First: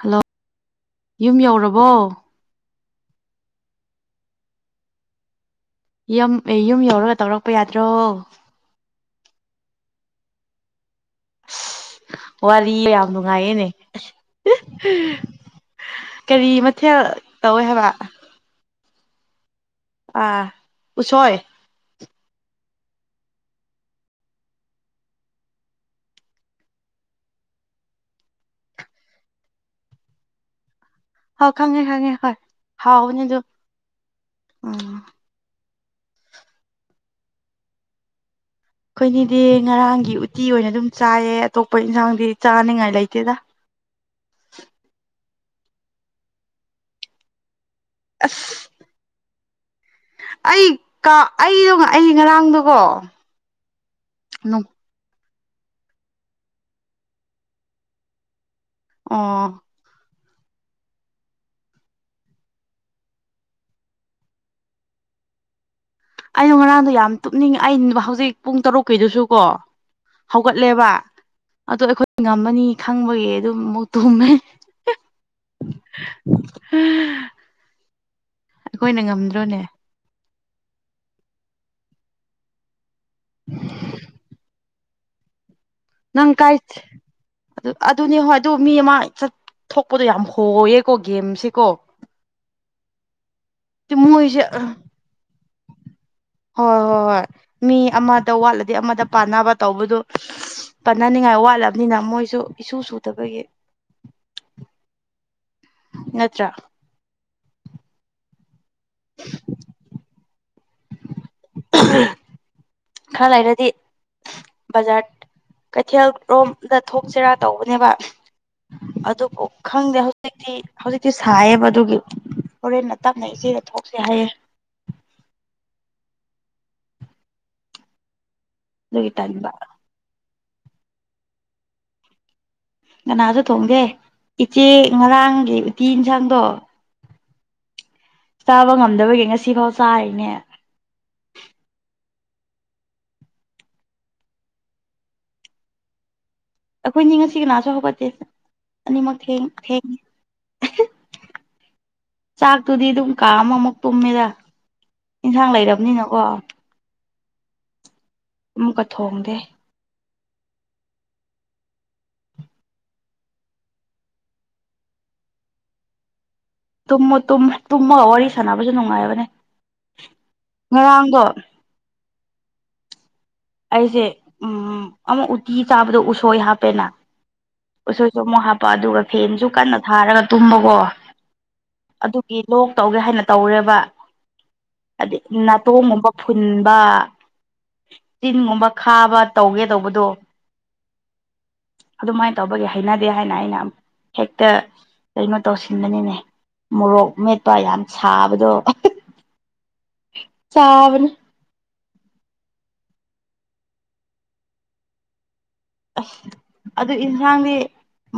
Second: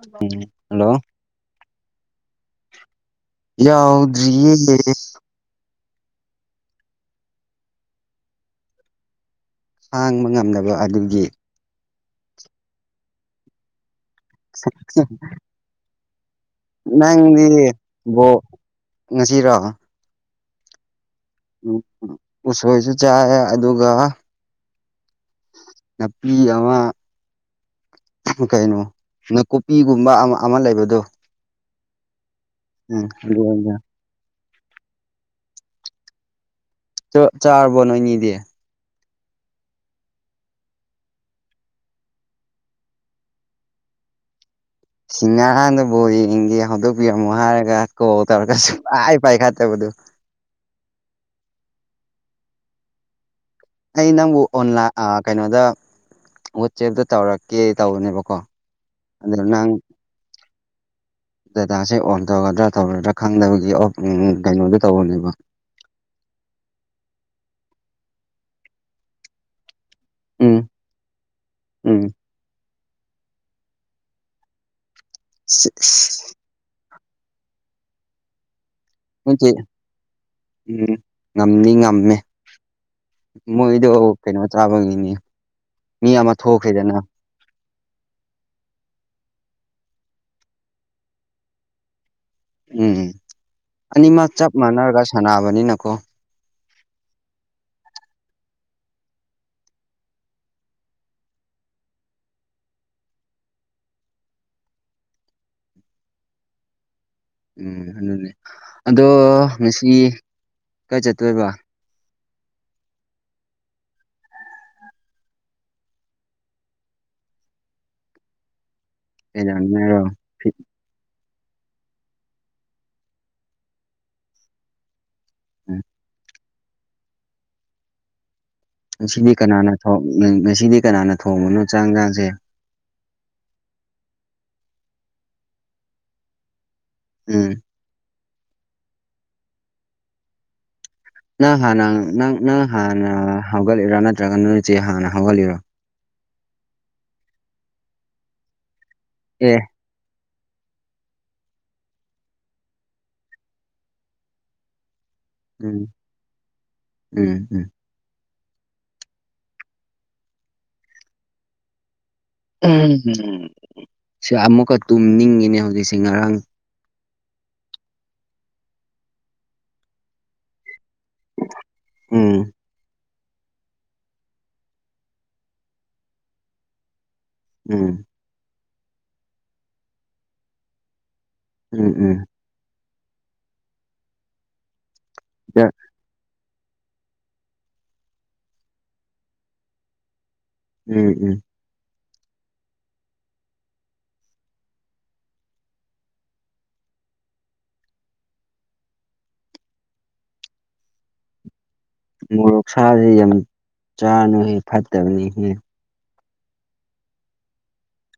hello ꯎꯝ hello ꯌꯨꯝ ꯌꯧꯔꯕꯣ ꯌꯥꯎꯗ꯭ꯔꯤꯦ ꯌ ꯑꯦ ꯌꯨꯝ ꯌꯧꯔꯒ ꯇꯧꯔꯛꯄ ꯌꯥꯗ꯭ꯔꯣ ꯍꯥꯡꯕ ꯉꯝꯗꯕ ꯑꯗꯨꯒꯤ ꯋꯥꯔꯤꯌꯦ ꯌꯥꯝ ꯃꯉꯌꯦꯅꯦ ꯀꯔꯤ ꯃꯊꯦꯜ ꯅꯪꯗꯤ ꯇꯧꯋꯦ ꯍꯥꯏꯕ ꯕꯣ ꯉꯁꯤꯔꯣ ꯑ ꯎꯁꯣꯏ ꯎ ꯎꯁꯣꯏꯁꯨ ꯆꯥꯏ ꯑꯗꯨꯒ ꯅꯥꯄꯤ ꯑꯃ ꯀꯩꯅꯣ ꯅꯥꯀꯨꯞꯄꯤꯒꯨꯝꯕ ꯑꯃ ꯑꯃ ꯂꯩꯕꯗꯣ ꯍꯣꯏ ꯈꯪꯉꯦ ꯈꯪꯉꯦ ꯍꯣꯏ ꯍꯥꯎꯕꯅꯤ ꯑꯗꯨ ꯎꯝ ꯆꯥꯔꯕꯣ ꯅꯣꯏꯅꯤꯗꯤ ꯑꯩꯈꯣꯏꯅꯤꯗꯤ ꯉꯔꯥꯡꯒꯤ ꯎꯇꯤ ꯑꯣꯏꯅ ꯑꯗꯨꯝ ꯆꯥꯏꯌꯦ ꯑꯇꯣꯞꯄ ꯏꯟꯁꯥꯡꯗꯤ ꯆꯥꯅꯤꯡꯉꯥꯏ ꯂꯩꯇꯦꯗ ꯁꯤꯡꯒꯥꯗꯨꯕꯨ ꯌꯦꯡꯒꯦ ꯍꯧꯗꯣꯛꯄꯤꯔꯝꯃꯣ ꯍꯥꯏꯔꯒ ꯀꯣ ꯇꯧꯔꯒꯁꯨ ꯑꯁ ꯥꯏ ꯄꯥꯏ ꯈꯥ ꯇꯦꯕꯗꯨ ꯑꯩ ꯑꯩꯗꯣ ꯑꯩ ꯉꯔꯥꯡꯗꯣꯀꯣ ꯑꯩ ꯅꯪꯕꯨ ꯑꯣꯟꯂꯥꯏ ꯀꯩꯅꯣꯗ ꯋꯥꯆꯦꯞꯇ ꯇꯧꯔꯛꯀꯦ ꯇꯧꯕꯅꯦꯕꯀꯣ ꯑꯗꯨꯗ꯭ꯔ ꯑꯣ ꯅꯪ ꯗꯗꯥꯇꯥꯁꯦ ꯑꯣꯟ ꯇꯧꯒꯗ꯭ꯔꯥ ꯇꯧꯔꯗ꯭ꯔꯥ ꯈꯪꯗꯕꯒꯤ ꯎ ꯀꯩꯅꯣꯗꯣ ꯇꯧꯕꯅꯦꯕ ꯑꯩꯅ ꯉꯔꯥꯡꯗꯣ ꯌꯥꯝ ꯇꯨꯞꯅꯤꯡꯉꯦ ꯑꯩ ꯍꯧꯖꯤꯛ ꯄꯨꯡ ꯇꯔꯨꯛꯀꯤꯩꯗꯨꯁꯨ ꯀꯣ ꯎꯝ ꯍꯧꯒꯠꯂꯦꯕ ꯑꯗꯣ ꯎꯝ ꯑꯩꯈꯣꯏ ꯉꯝꯃꯅꯤ ꯈꯪꯕꯒꯤ ꯑꯗꯨꯝ ꯑꯃꯨꯛ ꯇꯨꯝꯃꯦ ꯑꯩꯈꯣꯏꯅ ꯉꯝꯗ꯭ꯔꯣꯅꯦ ꯎꯝ ꯉꯝꯅꯤ ꯉꯝꯃꯦ ꯃꯣꯏꯗꯣ ꯀꯩꯅꯣ ꯇ꯭ꯔꯥꯕꯒꯤꯅꯤ ꯅꯪ ꯀꯥꯏꯇ ꯑꯗꯨ ꯑꯗꯨꯅꯦ ꯍꯣꯏ ꯑꯗꯨ ꯃꯤ ꯑꯃ ꯆꯠ ꯊꯣꯛꯄꯗꯣ ꯌꯥꯝ ꯍꯣꯌꯦꯀꯣ ꯒꯦꯝꯁꯤꯦꯀꯣ ꯎꯝ ꯑꯅꯤꯃꯛ ꯃꯣꯏꯁꯦ ꯆꯞ ꯃꯥꯟꯅꯔꯒ ꯁꯥꯟꯅꯕꯅꯤꯅꯀꯣ ꯍꯣꯏ ꯍꯣꯏ ꯍꯣꯏ ꯃꯤ ꯑꯃꯗ ꯋꯥꯠꯂꯗꯤ ꯑꯃꯗ ꯄꯥꯟꯅꯕ ꯇꯧꯕꯗꯨ ꯄꯅꯅꯤꯡꯉꯥꯏ ꯋꯥꯠꯂꯕꯅꯤꯅ ꯃꯣꯏꯁꯨ ꯏꯁꯨ ꯁꯨꯗꯕꯒꯤ ꯅꯠꯇ꯭ꯔꯥ ꯎꯝ ꯑꯗꯨꯅꯦ ꯑꯗꯣ ꯉꯁꯤ ꯀꯔ ꯆꯠꯇꯣꯏꯕ ꯈꯔ ꯂꯩꯔꯗꯤ ꯕꯖꯥꯔ ꯀꯩꯊꯦꯜ ꯔꯣꯝꯗ ꯊꯣꯛꯁꯤꯔꯥ ꯇꯧꯕꯅꯦꯕ ꯑꯗꯨ ꯈꯪꯗꯦ ꯀꯩꯗꯧꯅꯤꯡꯉꯥꯏꯔꯣ ꯍꯧꯖꯤ ꯐꯤ ꯍꯧꯖꯤꯛꯇꯤ ꯍꯧꯖꯤꯛꯇꯤ ꯁꯥꯏꯌꯦꯕ ꯑꯗꯨꯒꯤ ꯍꯣꯔꯦꯟꯅ ꯇꯞꯅ ꯏꯆꯦꯗ ꯊꯣꯛꯁꯦ ꯍꯥꯏꯌꯦꯦ ꯎꯝ ꯑꯗꯨꯒꯤ ꯉꯁꯤꯗꯤ ꯇꯟꯕ ꯀꯅꯥꯅ ꯊ ꯉꯁꯤꯗꯤ ꯀꯅꯥꯅ ꯊꯣꯡꯕꯅꯣ ꯆꯥꯛꯟꯖꯥꯡꯁꯦ ꯉꯅꯥꯁꯨ ꯊꯣꯡꯗꯦ ꯏꯆꯦ ꯉꯔꯥꯡꯒꯤ ꯎꯇꯤ ꯏꯟꯁꯥꯡꯗꯣ ꯎꯝ ꯆꯥꯕ ꯉꯝꯗꯕꯒꯤ ꯉꯁꯤꯐꯥꯎ ꯆꯥꯔꯤꯅꯦ ꯅꯪ ꯍꯥꯟꯅ ꯅꯪ ꯅꯪ ꯍꯥꯟꯅ ꯍꯧꯒꯠꯂꯤꯔꯣ ꯅꯠꯇ꯭ꯔꯒ ꯅꯪꯆꯦ ꯍꯥꯟꯅ ꯍꯧꯒꯠꯂꯤꯔꯣ ꯑꯩꯈꯣꯏꯅꯤ ꯉꯁꯤ ꯀꯅꯥꯁꯨ ꯍꯧꯒꯠꯠꯇꯦ ꯑꯅꯤꯃꯛ ꯑꯦ ꯊꯦꯡꯉꯤ ꯆꯥꯛꯇꯨꯗꯤ ꯑꯗꯨꯝ ꯀꯥ ꯑꯃꯃꯨꯛ ꯇꯨꯝꯃꯤꯗ ꯌꯦꯟꯁꯥꯡ ꯎꯝ ꯂꯩꯔꯕꯅꯤꯅꯀꯣ ꯎꯝ ꯎꯝ ꯑꯃꯨꯛꯀ ꯊꯣꯡꯗꯦ ꯎ ꯁꯤ ꯑꯃꯨꯛꯀ ꯇꯨꯝꯅꯤꯡꯉꯤꯅꯦ ꯍꯧꯖꯤꯛꯁꯦ ꯉꯔꯥꯡ ꯇꯨꯝꯃꯨ ꯇꯨꯝꯃꯒ ꯋꯥꯔꯤ ꯁꯥꯟꯅꯕꯁꯨ ꯅꯨꯡꯉꯥꯏꯕꯅꯦ ꯉꯔꯥꯡꯗꯣ ꯎꯝ ꯑꯩꯁꯦ ꯎꯝ ꯑꯃꯛ ꯎꯇꯤ ꯆꯥꯕꯗꯣ ꯎꯁꯣꯏ ꯍꯥꯞꯄꯦꯅ ꯎꯝ ꯎꯁꯣꯏ ꯑꯃꯨꯛ ꯍꯥꯞꯄ ꯑꯗꯨꯒ ꯐꯦꯟꯁꯨ ꯀꯟꯅ ꯊꯥꯔꯒ ꯇꯨꯝꯕꯀꯣ ꯎꯝ ꯎꯝ ꯑꯗꯨꯒꯤ ꯂꯣꯛ ꯇꯧꯒꯦ ꯍꯥꯏꯅ ꯇꯧꯔꯦꯕ ꯍꯥꯏꯗꯤ ꯗ ꯅꯥꯇꯣꯡꯒꯨꯝꯕ ꯐꯨꯟꯕ ꯆꯤꯟꯒꯨꯝꯕ ꯈꯥꯕ ꯇꯧꯒꯦ ꯇꯧꯕꯗꯣ ꯎꯝ ꯎꯝ ꯑꯗꯨꯃꯥꯏꯅ ꯇꯧꯕꯒꯤ ꯍꯩꯅꯗꯦ ꯍꯥꯏꯅ ꯑꯩꯅꯛ ꯍꯦꯛꯇ ꯀꯩꯅꯣ ꯇꯧꯁꯤꯟꯕꯅꯤꯅꯦ ꯃꯣꯔꯣꯛ ꯃꯦꯠꯄ ꯌꯥꯝ ꯁꯥꯕꯗꯣ ꯁꯥꯕꯅ ꯃꯣꯔꯣꯛ ꯁꯥꯕꯁꯤ ꯌꯥꯝ ꯆꯥꯅꯨ ꯍꯦ ꯐꯠꯇꯕꯅꯤ ꯍꯦ ꯑꯁ ꯑꯗꯨ ꯑꯦꯟꯁꯥꯡꯗꯤ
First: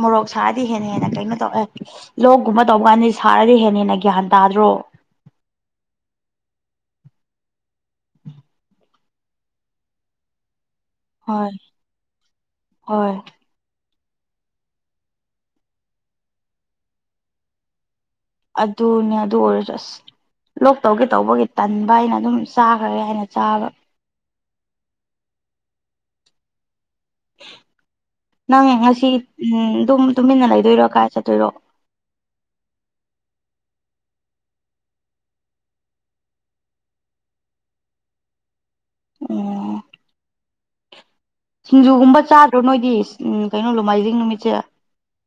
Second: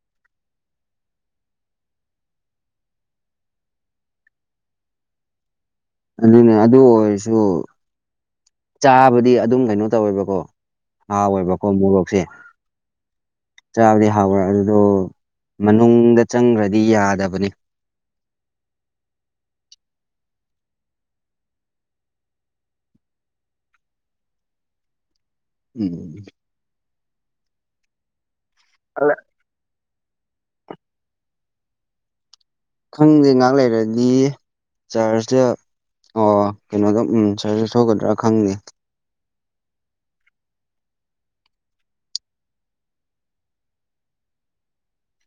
ꯃꯣꯔꯣꯛ ꯁꯥꯔꯗꯤ ꯍꯦꯟꯅ ꯍꯦꯟꯅ ꯀꯩꯅꯣ ꯇꯧꯑꯦ ꯂꯣꯛꯒꯨꯝꯕ ꯇꯧꯕ ꯀꯥꯟꯗꯤ ꯁꯥꯔꯗꯤ ꯍꯦꯟꯅ ꯍꯦꯟꯅ ꯒ꯭ꯌꯥꯟ ꯇꯥꯗ꯭ꯔꯣ ꯑꯗꯨꯅꯦ ꯑꯗꯨ ꯑꯣꯏꯔꯁꯨ ꯆꯥꯕꯗꯤ ꯑꯗꯨꯝ ꯀꯩꯅꯣ ꯇꯧꯋꯦꯕꯀꯣ ꯍꯣꯏ ꯍꯥꯎꯋꯦꯕꯀꯣ ꯃꯣꯔꯣꯛꯁꯦ ꯍꯣꯏ ꯆꯥꯕꯗꯤ ꯍꯥꯎꯕꯔꯥ ꯑꯗꯨꯗꯣ ꯃꯅꯨꯡꯗ ꯆꯪꯈ꯭ꯔꯗꯤ ꯌꯥꯗꯕꯅꯤ ꯑꯗꯨꯅꯦ ꯑꯗꯨ ꯑꯣꯏꯔꯁꯨ ꯂꯣꯛꯇꯧꯒꯦ ꯇꯧꯕꯒꯤ ꯇꯟꯕ ꯑꯩꯅ ꯑꯗꯨꯝ ꯆꯥꯈ꯭ꯔꯦ ꯍꯥꯏꯅ ꯆꯥꯕ ꯎꯝ ꯅꯪ ꯉꯁꯤ ꯇꯨꯃꯤꯟꯅ ꯂꯩꯗꯣꯏꯔꯣ ꯀꯥꯏ ꯆꯠꯇꯣꯏꯔꯣ ꯈꯪꯗꯦ ꯉꯥꯏꯍꯥꯛ ꯂꯩꯔꯗꯤ ꯆꯥꯔꯖꯁꯦ ꯑꯣ ꯀꯩꯅꯣꯗꯣ ꯎ ꯆꯥꯔꯖꯦ ꯊꯣꯛꯒꯗ꯭ꯔꯥ ꯈꯪꯗꯦ ꯎꯝ ꯁꯤꯡꯖꯨꯒꯨꯝꯕ ꯆꯥꯗ꯭ꯔꯣ ꯅꯣꯏꯗꯤ ꯎ ꯀꯩꯅꯣ ꯂꯨꯃꯥꯏꯖꯤꯡ ꯅꯨꯃꯤꯠꯁꯦ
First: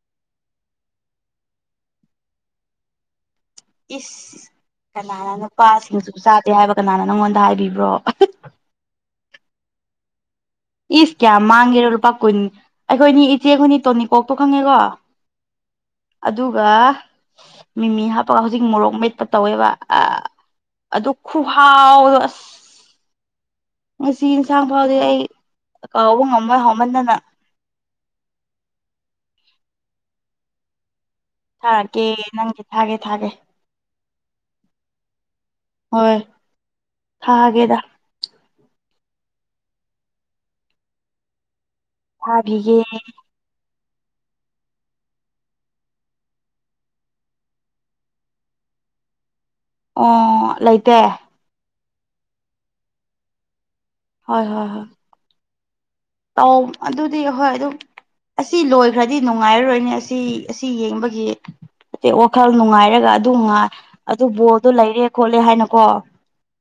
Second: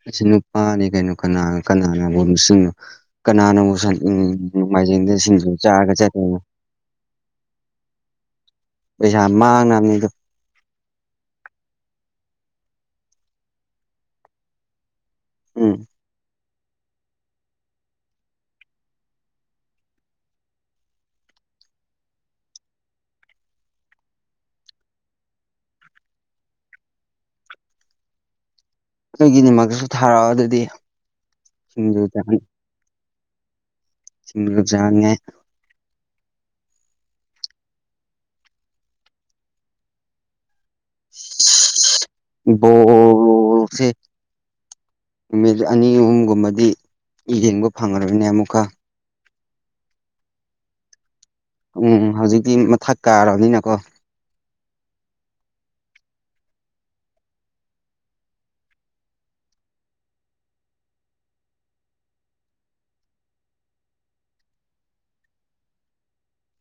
ꯑꯁꯤ ꯅꯨꯄꯥꯅꯤ ꯀꯩꯅꯣ ꯀꯅꯥ ꯀꯅꯥꯅꯒꯨꯝꯕ ꯁꯤꯅꯣ ꯀꯅꯥꯅ ꯑꯃꯨꯛ ꯎꯣꯡ ꯏꯁ ꯃꯥꯏꯖꯤꯡꯗ ꯀꯅꯥꯅ ꯁꯤꯡꯁꯨ ꯅꯨꯄꯥ ꯆꯥꯛꯔꯒ ꯁꯤꯡꯖꯨ ꯆꯠꯇꯅ ꯆꯥꯗꯦ ꯍꯥꯏꯕ ꯀꯅꯥꯅ ꯅꯪꯉꯣꯟꯗ ꯍꯥꯏꯕꯤꯕ꯭ꯔꯣ ꯄꯩꯁꯥ ꯃꯥꯡꯅꯕꯅꯤꯗꯣ ꯏꯁ ꯀꯌꯥ ꯃꯥꯡꯒꯦꯔꯣ ꯂꯨꯄꯥ ꯀꯨꯟ ꯑꯩꯈꯣꯏꯅꯤ ꯏꯆꯦꯈꯣꯏꯅꯤ ꯇꯣꯅꯤꯀꯣꯛꯇꯣ ꯈꯪꯉꯦꯀꯣ ꯎꯝ ꯑꯗꯨꯒ ꯃꯤꯃꯤ ꯍꯥꯞꯄꯒ ꯍꯧꯖꯤꯛ ꯃꯣꯔꯣꯛ ꯃꯦꯠꯄ ꯇꯧꯋꯦꯕ ꯑ ꯑꯗꯨ ꯈꯨꯍꯥꯎꯗꯣ ꯑꯁ ꯉꯁꯤ ꯏꯟꯁꯥꯡ ꯐꯥꯎꯗꯤ ꯑꯩ ꯀꯥꯎꯕ ꯉꯝꯃꯣꯏ ꯍꯥꯎꯃꯟꯗꯅ ꯑꯩꯒꯤꯅꯤꯃꯛꯇꯁꯨ ꯊꯥꯔꯛꯑꯣ ꯑꯗꯨꯗꯤ ꯁꯤꯡꯖꯨ ꯊꯥꯔꯛꯀꯦ ꯅꯪꯒꯤ ꯊꯥꯒꯦ ꯊꯥꯒꯦ [unintelligible] ꯍꯣꯏ ꯊꯥꯒꯦꯗ ꯊꯥꯕꯤꯒꯦ [unintelligible] ꯅꯨꯃꯤꯠ ꯑꯅꯤ ꯑꯍꯨꯝꯒꯨꯝꯕꯗꯤ ꯌꯦꯡꯕ ꯐꯪꯉꯔꯣꯏꯅꯦ ꯑꯃꯨꯛꯀ ꯑꯣ ꯂꯩꯇꯦ ꯎꯝ ꯍꯧꯖꯤꯛꯇꯤ ꯃꯊꯛ ꯀꯥꯔꯕꯅꯤꯅꯀꯣ ꯍꯣꯏ ꯍꯣꯏ ꯍꯣꯏ ꯇꯧ ꯑꯗꯨꯗꯤ ꯍꯣꯏ ꯑꯗꯨꯝ ꯑꯁꯤ ꯂꯣꯏꯈ꯭ꯔꯗꯤ ꯅꯨꯡꯉꯥꯏꯔꯔꯣꯏꯅꯦ ꯑꯁꯤ ꯑꯁꯤ ꯌꯦꯡꯕꯒꯤ ꯑ ꯋꯥꯈꯜ ꯅꯨꯡꯉꯥꯏꯔꯒ ꯑꯗꯨꯉꯥꯏ ꯑꯗꯨ ꯕꯣꯜꯗꯨ ꯂꯩꯔꯦ ꯈꯣꯠꯂꯦ ꯍꯥꯏꯅꯀꯣ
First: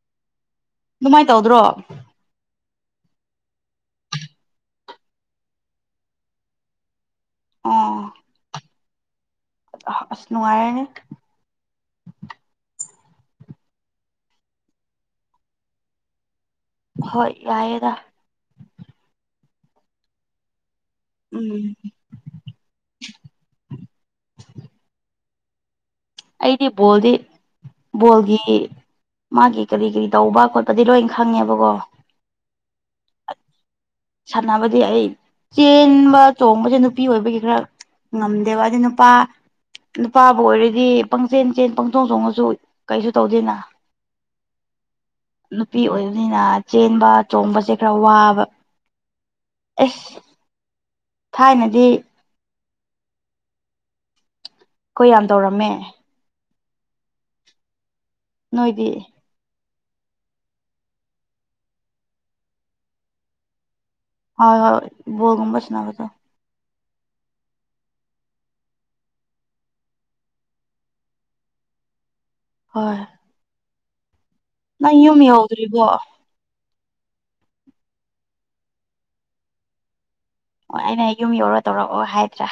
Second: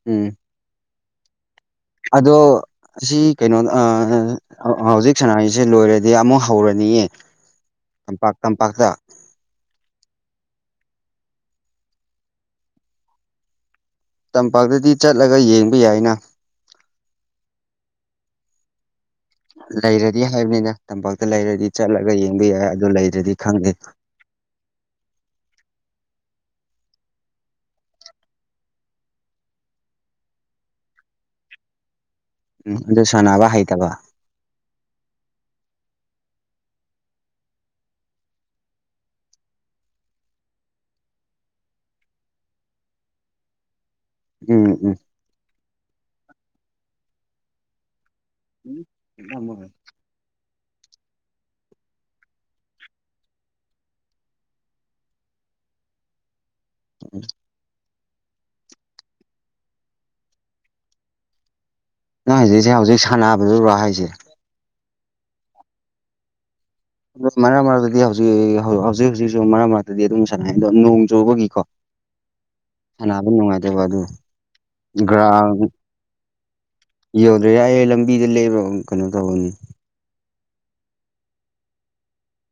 ꯎꯝ ꯑꯗꯨꯃꯥꯏꯅ ꯇꯧꯗ꯭ꯔꯣ ꯑꯗꯣ ꯑꯁꯤ ꯀꯩꯅꯣ ꯍꯧꯖꯤꯛ ꯁꯅꯥꯔꯤꯁꯦ ꯂꯣꯏꯔꯗꯤ ꯑꯃꯨꯛ ꯍꯧꯔꯅꯤꯌꯦ ꯇꯝꯄꯥꯛ ꯇꯝꯄꯥꯛꯇ ꯅꯨꯡꯉꯥꯏꯅꯦ ꯇꯝꯄꯥꯛꯇꯗꯤ ꯆꯠꯂꯒ ꯌꯦꯡꯕ ꯌꯥꯏꯅ ꯍꯣꯏ ꯌꯥꯏꯌꯦ ꯂꯩꯔꯗꯤ ꯍꯥꯏꯕꯅꯤꯅ ꯇꯝꯄꯥꯛꯇ ꯎꯝ ꯂꯩꯔꯗꯤ ꯆꯠꯂꯒ ꯌꯦꯡꯕ ꯌꯥꯏ ꯑꯗꯨ ꯂꯩꯔꯗꯤ ꯈꯪꯗꯦ ꯑꯩꯗꯤ ꯕꯣꯜꯗꯤ ꯕꯣꯜꯒꯤ ꯃꯥꯒꯤ ꯀꯔꯤ ꯀꯔꯤ ꯇꯧꯕ ꯈꯣꯠꯄꯗꯤ ꯂꯣꯏ ꯈꯪꯉꯦꯕꯀꯣ ꯎꯝ ꯑꯗꯨ ꯁꯥꯟꯅꯕ ꯍꯩꯇꯕ ꯁꯥꯟꯅꯕꯗꯤ ꯑꯩ ꯆꯦꯟꯕ ꯆꯣꯡꯕꯁꯦ ꯅꯨꯄꯤ ꯑꯣꯏꯕꯒꯤ ꯈꯔ ꯉꯝꯗꯦꯕꯗꯤ ꯅꯨꯄꯥ ꯅꯨꯄꯥꯕꯨ ꯑꯣꯏꯔꯗꯤ ꯄꯪꯆꯦꯟ ꯆꯦꯟ ꯄꯪ ꯆꯣꯡ ꯆꯣꯡꯉꯁꯨ ꯀꯩꯁꯨ ꯇꯧꯗꯦꯅ ꯎꯝ ꯎꯝ ꯅꯨꯄꯤ ꯑꯣꯏꯕꯅꯤꯅ ꯆꯦꯟꯕ ꯆꯣꯡꯕꯁꯦ ꯈꯔ ꯋꯥꯕ ꯑꯦꯁ ꯊꯥꯏꯅꯗꯤ ꯑꯩꯈꯣꯏ ꯌꯥꯝ ꯇꯧꯔꯝꯃꯦ ꯅꯣꯏꯗꯤ ꯅꯪ ꯍꯧꯖꯤꯛꯁꯦ ꯍꯧꯖꯤꯛ ꯁꯥꯟꯅꯕꯗꯨꯨꯔꯥ ꯍꯥꯏꯁꯦ ꯍꯣꯏ ꯍꯣꯏ ꯕꯜꯣꯒꯨꯝꯕ ꯁꯅꯕꯗ ꯑꯗꯣ ꯃꯔꯛ ꯃꯔꯛꯇꯗꯤ ꯍꯧꯖꯤꯛꯖꯤ ꯍꯧꯖꯤꯛ ꯍꯧꯖꯤꯛꯁꯨ ꯃꯔꯛ ꯃꯔꯛꯇꯗꯤ ꯑꯗꯨꯝ ꯁꯥꯟꯅꯩ ꯑꯗꯣ ꯅꯣꯡ ꯆꯨꯕꯒꯤꯀꯣ ꯍꯣꯏ ꯁꯅꯕ ꯅꯨꯡꯉꯥꯏꯇꯕ ꯑꯗꯨ ꯅꯪ ꯌꯨꯝ ꯒ꯭ꯔꯥꯎꯟ ꯌꯧꯗ꯭ꯔꯤꯕꯣ ꯌꯧꯗ꯭ꯔꯦ ꯌꯥꯏꯌꯦ ꯂꯝꯕꯤꯗ ꯂꯩꯔꯣ ꯀꯩꯅꯣ ꯇꯧꯔꯅꯤ ꯑꯣ ꯑꯩꯅ ꯌꯨꯝ ꯌꯧꯔ ꯇꯧꯔꯛꯑꯣ ꯍꯥꯏꯗ꯭ꯔꯥ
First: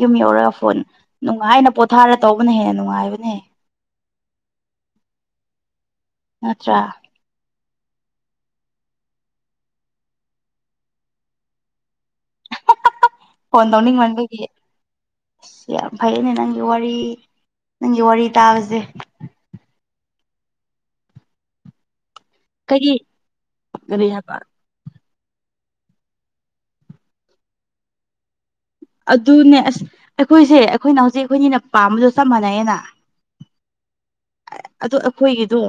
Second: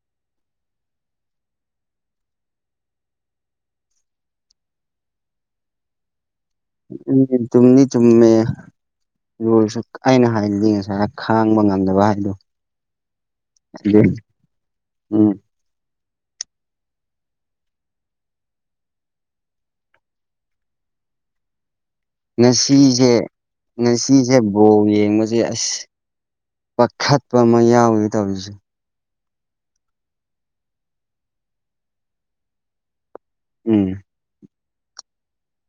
ꯌꯨꯝ ꯌꯧꯔꯒ ꯐꯣꯟ ꯅꯨꯡꯉꯥꯏꯅ ꯄꯣꯊꯥꯔ ꯇꯧꯕꯅ ꯍꯦꯟꯅ ꯅꯨꯡꯉꯥꯏꯕꯅꯦ ꯅꯠꯇ꯭ꯔ ꯎꯝ ꯆꯨꯝꯗꯤ ꯆꯨꯝꯃꯦ ꯑꯗꯨ ꯑꯣꯏꯔꯁꯨ ꯑꯩꯅꯥ ꯍꯥꯏꯗꯤ ꯉꯁꯥꯏ ꯈꯥꯡꯕ ꯉꯝꯗꯕ ꯍꯥꯏꯗꯣ ꯐꯣꯟ ꯑꯗꯨ ꯇꯧꯅꯤꯡꯃꯟꯕꯒꯤ ꯎꯝ ꯌꯥꯝ ꯐꯩꯌꯦꯅꯦ ꯅꯪꯒꯤ ꯋꯥꯔꯤ ꯅꯪꯒꯤ ꯋꯥꯔꯤ ꯇꯥꯕꯁꯦ ꯀꯔꯤ ꯉꯁꯤꯁꯦ ꯀꯔꯤ ꯍꯥꯏꯕ ꯉꯁꯤꯁꯦ ꯕꯣꯜ ꯌꯦꯡꯕꯁꯦ ꯑꯁ ꯄꯥꯈꯠꯄ ꯑꯃ ꯌꯥꯎꯋꯦ ꯇꯧꯔꯤꯁꯦ ꯑꯗꯨꯅꯦ ꯑꯁ ꯑꯩꯈꯣꯏꯁꯦ ꯑꯩꯈꯣꯏꯅ ꯍꯧꯖꯤꯛ ꯑꯩꯈꯣꯏꯅꯤꯅ ꯄꯥꯝꯕꯗꯣ ꯆꯞ ꯃꯥꯟꯅꯩꯌꯦꯅ ꯎꯝ ꯑꯗꯨ ꯑꯩꯈꯣꯏꯒꯤꯗꯣ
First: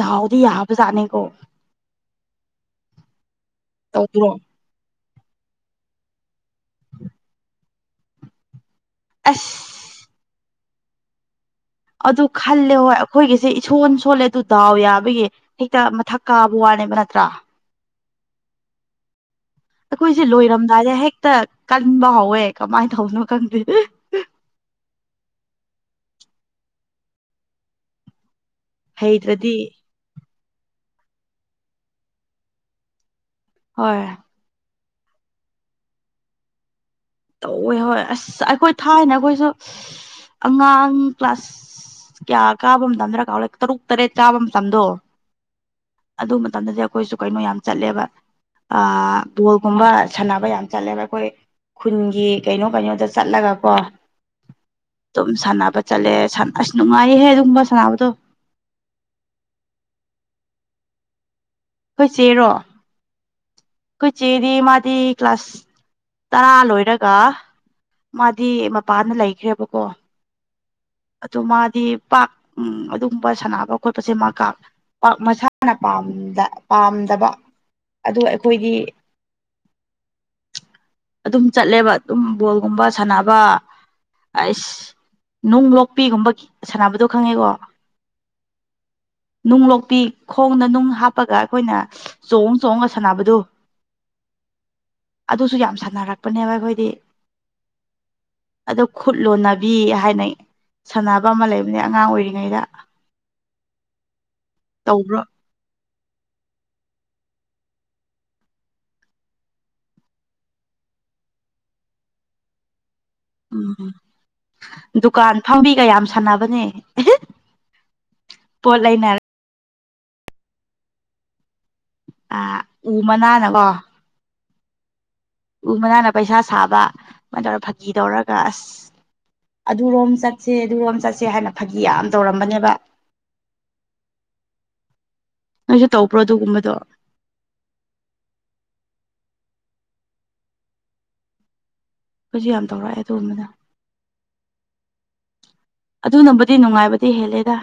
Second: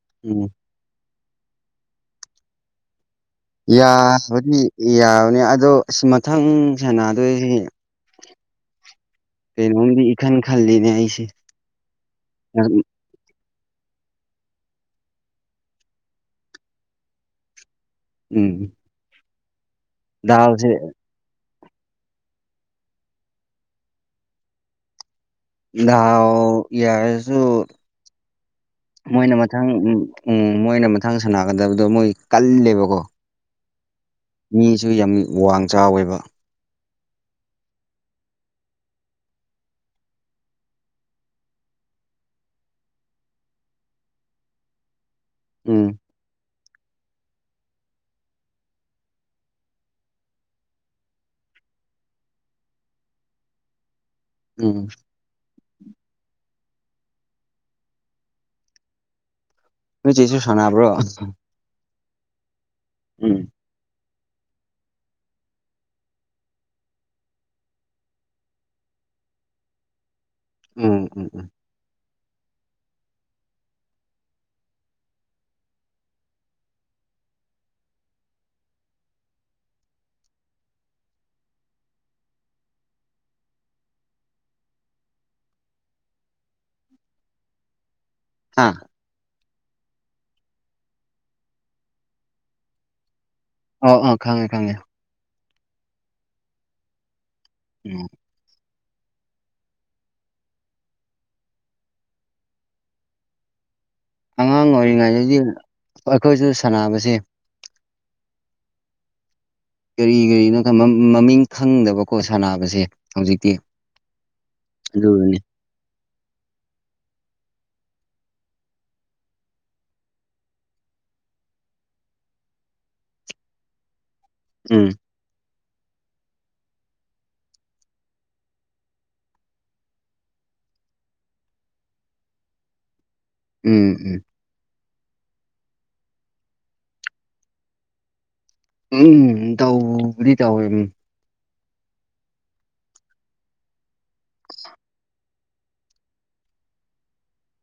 ꯗꯥꯥꯎꯗꯤ ꯎꯝ ꯌꯥꯕꯖꯥꯠꯅꯤꯀꯣ ꯇꯧꯗ꯭ꯔꯣ ꯌꯥꯕꯗꯤ ꯌꯥꯕꯅꯤ ꯑꯗꯣ ꯁꯤ ꯃꯊꯪ ꯁꯥꯟꯅꯗꯣꯏꯁꯤ ꯑꯁ ꯀꯩꯅꯣꯝꯗꯤ ꯏꯈꯥꯟ ꯈꯜꯂꯤꯅꯦ ꯑꯩꯁꯦ ꯑꯗꯨ ꯈꯜꯂꯦ ꯍꯣꯏ ꯑꯩꯈꯣꯏꯒꯤꯁꯦ ꯏꯁꯣꯟ ꯁꯣꯜꯂꯦ ꯑꯗꯨ ꯗꯥꯎ ꯌꯥꯕꯒꯤ ꯍꯦꯛꯇ ꯃꯊꯛ ꯀꯥꯕ ꯋꯥꯅꯦꯕ ꯅꯠꯇ꯭ꯔꯥ ꯎꯝ ꯑꯩꯈꯣꯏꯁꯦ ꯗꯥꯎꯁꯦ ꯂꯣꯏꯔꯝꯗꯥꯏꯗ ꯍꯦꯛꯇ ꯀꯟꯕ ꯍꯧꯋꯦ ꯀꯃꯥꯏꯅ ꯇꯧꯅꯣ ꯈꯪꯗꯦ ꯥꯗꯥꯎ ꯌꯥꯔꯁꯨ ꯃꯣꯏꯅ ꯍꯩꯇ꯭ꯔꯗꯤ ꯃꯊꯪ ꯎꯝ ꯃꯣꯏꯅ ꯃꯊꯪ ꯁꯥꯟꯅꯥꯒꯗꯕꯗꯣ ꯃꯣꯏ ꯀꯜꯂꯦꯕꯀꯣ ꯍꯣꯏ ꯃꯤꯁꯨ ꯌꯥꯝ ꯋꯥꯡ ꯆꯥꯎꯋꯦꯕ ꯇꯧꯋꯦ ꯍꯣꯏ ꯑꯁ ꯑꯩꯈꯣꯏ ꯊꯥꯏꯅ ꯑꯩꯈꯣꯏꯁꯨ ꯑꯉꯥꯡ ꯀ꯭ꯂꯥꯁ ꯀꯌꯥ ꯀꯥꯕ ꯃꯇꯝꯗꯅ ꯀꯥꯎꯂꯦ ꯇꯔꯨꯛ ꯇꯔꯦꯠ ꯆꯥꯕ ꯃꯇꯝꯗꯣ ꯎꯝ ꯑꯗꯨ ꯃꯇꯝꯗꯗꯤ ꯑꯩꯈꯣꯏꯁꯨ ꯀꯩꯅꯣ ꯌꯥꯝ ꯆꯠꯂꯦꯕ ꯑꯥ ꯕꯣꯜꯒꯨꯝꯕ ꯁꯥꯟꯅꯕ ꯌꯥꯝ ꯆꯠꯂꯦꯕ ꯑꯩꯈꯣꯏ ꯈꯨꯟꯒꯤ ꯀꯩꯅꯣ ꯀꯩꯅꯣꯗ ꯆꯠꯂꯒꯀꯣ ꯎꯝ ꯑꯗꯨꯝ ꯁꯥꯟꯅꯕ ꯆꯠꯂꯦ ꯑꯁ ꯅꯨꯡꯉꯥꯏꯌꯦꯍꯦ ꯑꯗꯨꯒꯨꯝꯕ ꯁꯥꯟꯅꯕꯗꯣ ꯅꯣꯏ ꯆꯦꯁꯨ ꯁꯅꯕꯔꯣ ꯑꯩꯈꯣꯏ ꯆꯦꯔꯣ ꯎꯝ ꯑꯩꯈꯣꯏ ꯆꯦꯗꯤ ꯃꯥꯗꯤ ꯀ꯭ꯂꯥꯁꯥꯁ ꯇꯔꯥ ꯂꯣꯏꯔꯒ ꯃꯥꯗꯤ ꯃꯄꯥꯟꯗ ꯂꯩꯈ꯭ꯔꯦꯕꯀꯣ ꯎꯝ ꯎꯝ ꯑꯗꯨ ꯎꯝ ꯃꯥꯗꯤ ꯄꯥꯛ ꯎꯝ ꯑꯗꯨꯒꯨꯝꯕ ꯁꯥꯟꯅꯕ ꯈꯣꯠꯄꯁꯦ ꯃꯥ ꯀꯥ ꯃꯁꯥꯅ ꯄꯥꯝꯗꯕ ꯑꯗꯨ ꯑꯩꯈꯣꯏꯗꯤ [inaudible] ꯑꯗꯨꯝ ꯆꯠꯂꯦꯕ ꯑꯗꯨꯝ ꯕꯣꯜꯒꯨꯝꯕ ꯁꯥꯟꯅꯕ ꯑꯁ ꯅꯨꯡ ꯂꯣꯛꯄꯤꯒꯨꯝꯕ ꯁꯥꯟꯅꯕꯗꯣ ꯈꯪꯉꯦꯀꯣ ꯍꯥꯥ ꯅꯨꯡ ꯂꯣꯛꯄꯤ ꯈꯣꯡꯗ ꯅꯨꯡ ꯍꯥꯞꯄꯒ ꯑꯩꯈꯣꯏꯅ ꯆꯣꯡ ꯆꯣꯡꯉꯒ ꯁꯥꯟꯅꯕꯗꯨ ꯑꯣ ꯑ ꯈꯪꯉꯦ ꯈꯪꯉꯦ ꯑꯗꯨꯁꯨ ꯌꯥꯝ ꯁꯥꯟꯅꯔꯛꯄꯅꯦꯕ ꯑꯩꯈꯣꯏꯗꯤ ꯎꯝ ꯑꯗ ꯈꯨꯠ ꯂꯣꯟꯅꯕꯤ ꯍꯥꯏꯅꯩ ꯁꯥꯟꯅꯕ ꯑꯃ ꯂꯩꯕꯅꯦ ꯑꯉꯥꯡ ꯑꯣꯏꯔꯤꯉꯩꯗ ꯑꯉꯥꯡ ꯇꯧꯕ꯭ꯔꯣ ꯑꯣꯏꯔꯤꯉꯩꯗꯗꯤ ꯑꯩꯈꯣꯏꯁꯨ ꯁꯥꯟꯅꯕꯁꯦ ꯀꯔꯤ ꯀꯔꯤꯅꯣ ꯃꯃꯤꯡ ꯈꯪꯗꯕꯀꯣ ꯁꯥꯟꯅꯕꯁꯦ ꯍꯧꯖꯤꯛꯇꯤ ꯎꯝ ꯗꯨꯀꯥꯟ ꯑꯗꯨꯅꯤ ꯐꯝꯕꯤꯒꯌꯥꯝ ꯁꯥꯟꯅꯕꯅꯦ ꯑꯦ ꯄꯣꯠ ꯂꯩꯅꯔ ꯑ ꯎ ꯃꯅꯥꯅꯀꯣ ꯎꯝ ꯎ ꯃꯅꯥꯅ ꯄꯩꯁꯥ ꯁꯥꯕ ꯑꯗꯨꯃꯥꯏꯅ ꯇꯧꯔ ꯐꯥꯒꯤ ꯇꯧꯔꯒ ꯑꯁ ꯑꯗꯨꯔꯣꯝ ꯆꯠꯁꯦ ꯑꯗꯨꯔꯣꯝ ꯆꯠꯁꯦ ꯍꯥꯏꯅ ꯐꯥꯒꯤ ꯌꯥꯝ ꯇꯧꯔꯝꯕꯅꯦꯕ ꯎꯝ ꯎꯝ ꯅꯪꯁꯨ ꯇꯧꯕ꯭ꯔꯣ ꯑꯗꯨꯒꯨꯝꯕꯗꯣ ꯎꯝ ꯇꯧꯕꯗꯤ ꯇꯧꯋꯦ ꯑꯩꯈꯣꯏꯁꯨ ꯌꯥꯝ ꯇꯧꯔꯛꯑꯦ ꯑꯗꯨꯒꯝꯕꯗ ꯑꯗꯨꯅꯕꯨꯗꯤ ꯅꯨꯡꯉꯥꯏꯕꯗꯤ ꯍꯦꯜꯂꯦꯗ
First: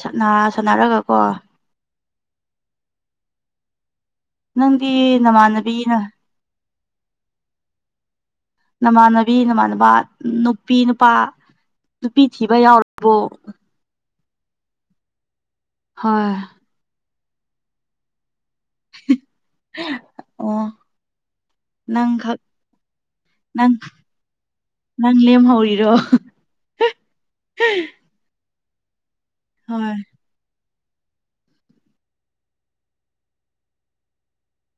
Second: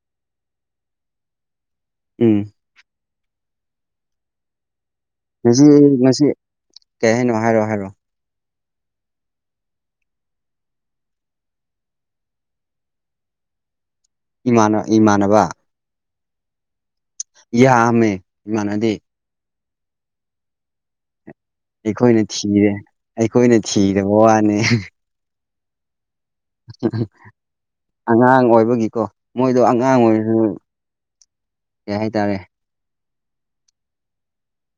ꯁꯥꯟꯅ ꯁꯟꯅꯔꯒꯀꯣ ꯎꯝ ꯅꯪꯒꯤ ꯉꯁꯤ ꯉꯁꯤ ꯀꯔꯤ ꯍꯥꯏꯅꯣ ꯍꯥꯏꯔꯣ ꯍꯥꯏꯔꯣ ꯅꯃꯥꯟꯅꯕꯤ ꯅꯃꯥꯟꯅꯕ ꯅꯨꯄꯤ ꯅꯨꯄꯥ ꯅꯨꯄꯤ ꯊꯤꯕ ꯌꯥꯎꯔꯕꯣ ꯏꯃꯥꯟ ꯏꯃꯥꯟꯅꯕ ꯍꯣꯏ ꯌꯥꯑꯃꯦ ꯏꯃꯥꯟ ꯅꯗꯦ ꯑꯣ ꯑꯩꯈꯣꯏꯅ ꯅꯪꯈꯛ ꯊꯤꯔꯦ ꯑꯩꯈꯣꯏꯅ ꯅꯪ ꯊꯤꯗꯕ ꯋꯥꯅꯤ ꯅꯪ ꯂꯦꯝꯍꯧꯔꯤꯔꯣ ꯑꯉꯥꯡ ꯑꯣꯏꯕꯒꯤꯀꯣ ꯃꯣꯏꯗꯣ ꯑꯉꯥꯡ ꯍꯣꯏ ꯑꯣꯏꯔꯤꯁꯨ ꯀꯩ ꯍꯥꯏꯇꯥꯔꯦ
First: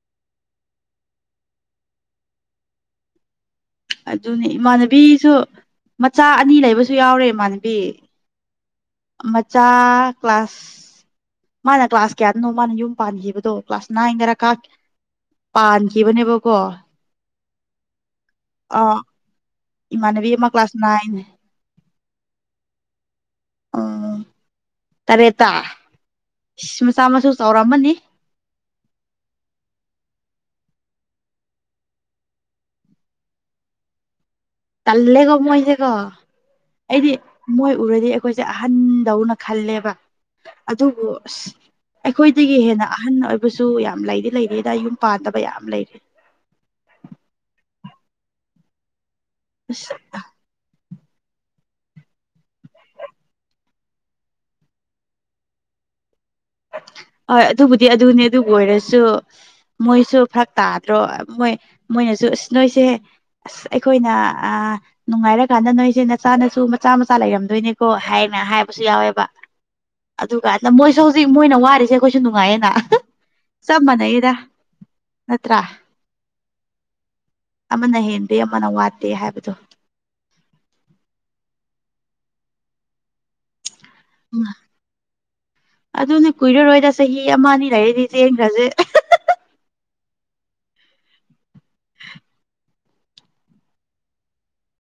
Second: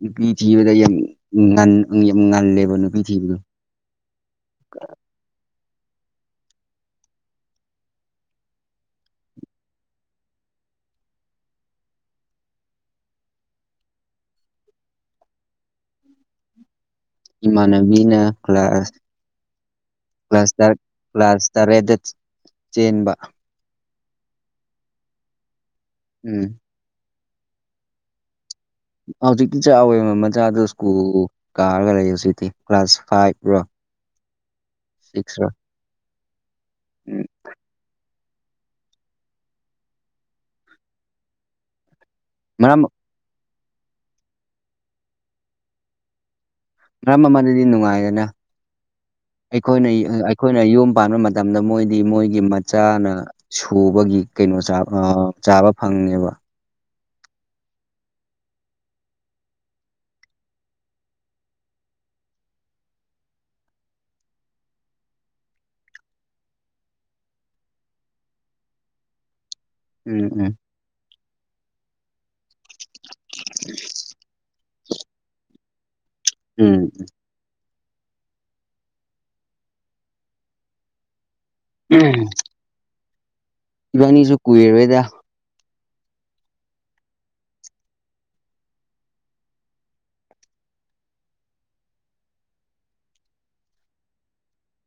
ꯅꯨꯄꯤ ꯊꯤꯕꯗ ꯌꯥꯝ ꯌꯥꯝ ꯉꯜꯂꯦꯕ ꯅꯨꯄꯤ ꯊꯤꯕꯗꯣ ꯑꯗꯨꯅꯤ ꯏꯃꯥꯟꯅꯕꯤꯁꯨ ꯃꯆꯥ ꯑꯅꯤ ꯂꯩꯕꯁꯨ ꯌꯥꯎꯔꯦ ꯏꯃꯥꯟꯅꯕꯤ ꯃꯆꯥ ꯀ꯭ꯂꯥꯁ ꯃꯥꯅ ꯀ꯭ꯂꯥꯁ ꯀꯌꯥꯗꯅꯣ ꯃꯥꯅ ꯌꯨꯝ ꯄꯥꯟꯈꯤꯕꯗꯣ ꯀ꯭ꯂꯥꯁ ꯅꯥꯏꯟ ꯈꯔ ꯀꯥ ꯄꯥꯟꯈꯤꯕꯅꯦꯕꯀꯣ ꯏꯃꯥꯟꯅꯕꯤꯅ ꯀ꯭ꯂꯥꯁ ꯑꯥ ꯏꯃꯥꯟꯅꯕꯤ ꯑꯃ ꯀ꯭ꯂꯥꯁ ꯇ ꯅꯥꯏꯟ ꯀ꯭ꯂꯥꯁ ꯇꯔꯦꯠꯗ ꯆꯦꯟꯕ ꯑꯣ ꯇꯔꯦꯠꯇ ꯎꯝ ꯃꯆꯥ ꯃꯁꯨ ꯆꯥꯎꯔꯝꯃꯅꯤ ꯍꯧꯖꯤꯛꯇꯤ ꯆꯥꯎꯋꯦ ꯃꯆꯥꯗꯨ ꯁ꯭ꯀꯨꯜ ꯀꯥꯒꯔꯦ ꯍꯧꯖꯤꯛꯇꯤ ꯀ꯭ꯂꯥꯁ ꯐꯥꯏꯚ ꯔꯣ ꯇꯜꯂꯦꯀꯣ ꯁꯤꯛꯁ ꯔꯣ ꯃꯣꯏꯁꯦꯀꯣ ꯑꯩꯗꯤ ꯎꯝ ꯃꯣꯏ ꯎꯔꯗꯤ ꯑꯩꯈꯣꯏꯁꯦ ꯑꯍꯟꯗꯧꯅ ꯈꯜꯂꯦꯕ ꯑꯗꯨꯕꯨ ꯑꯁ ꯑꯩꯈꯣꯏꯗꯒꯤ ꯃꯔꯝ ꯍꯦꯟꯅ ꯑꯍꯟ ꯑꯣꯏꯕꯁꯨ ꯌꯥꯝ ꯂꯩꯗꯤ ꯂꯩꯔꯤꯗ ꯌꯨꯝ ꯄꯥꯟꯗꯕ ꯌꯥꯝ ꯂꯩꯔꯤ ꯃꯔꯝ ꯑꯃꯅꯗꯤ ꯅꯨꯡꯉꯥꯏꯗꯅ ꯑꯩꯈꯣꯏꯅ ꯑꯁ ꯑꯩꯈꯣꯏꯅ ꯌꯨꯝ ꯄꯥꯟꯕ ꯃꯇꯝꯗ ꯃꯣꯏꯗꯤ ꯃꯣꯏꯒꯤ ꯃꯆꯥꯅ ꯁꯨꯕꯒꯤ ꯀꯩꯅꯣ ꯆꯥ ꯆꯥꯕ ꯐꯪꯉꯦꯕ ꯍꯣꯏ ꯑꯗꯨꯕꯨꯗꯤ ꯑꯗꯨꯅꯤ ꯑꯗꯨꯕꯨ ꯑꯣꯏꯔꯁꯨ ꯃꯣꯏꯁꯨ ꯐꯔꯛ ꯇꯥꯗ꯭ꯔꯣ ꯃꯣꯏ ꯃꯣꯏꯅꯁꯨ ꯑꯁ ꯅꯣꯏꯁꯦ ꯑꯁ ꯑꯩꯈꯣꯏꯅ ꯅꯨꯡꯉꯥꯏꯔꯀꯥꯟꯗ ꯅꯣꯏꯁꯦ ꯅꯆꯥꯅꯁꯨ ꯃꯆꯥ ꯃꯆꯥ ꯂꯩꯔꯝꯗꯣꯏꯅꯦꯀꯣ ꯍꯥꯏꯅ ꯍꯥꯏꯕꯁꯨ ꯌꯥꯎꯋꯦꯕ ꯎꯝ ꯎꯝ ꯑꯗꯨꯒꯟꯗ ꯃꯣꯏꯁꯨ ꯍꯧꯖꯤꯛ ꯃꯣꯏꯅ ꯋꯥꯔꯤꯁꯦ ꯑꯩꯈꯣꯏꯁꯨ ꯅꯨꯡꯉꯥꯏꯌꯦꯅ ꯆꯞ ꯃꯅꯩꯗ ꯅꯠꯇ꯭ꯔ ꯎꯝ ꯑꯃꯅ ꯍꯦꯟꯗꯦ ꯑꯃꯅ ꯋꯥꯠꯇꯦ ꯍꯥꯏꯕꯗꯣ ꯎꯝ ꯏꯕꯥꯅꯤꯁꯨ ꯀꯨꯏꯔꯔꯣꯏꯗ ꯑꯗꯨꯅ ꯀꯨꯏꯔꯔꯣꯏꯗ ꯆꯍꯤ ꯑꯃ ꯑꯅꯤ ꯂꯩꯔꯗꯤ ꯆꯦꯟꯈ꯭ꯔꯁꯦ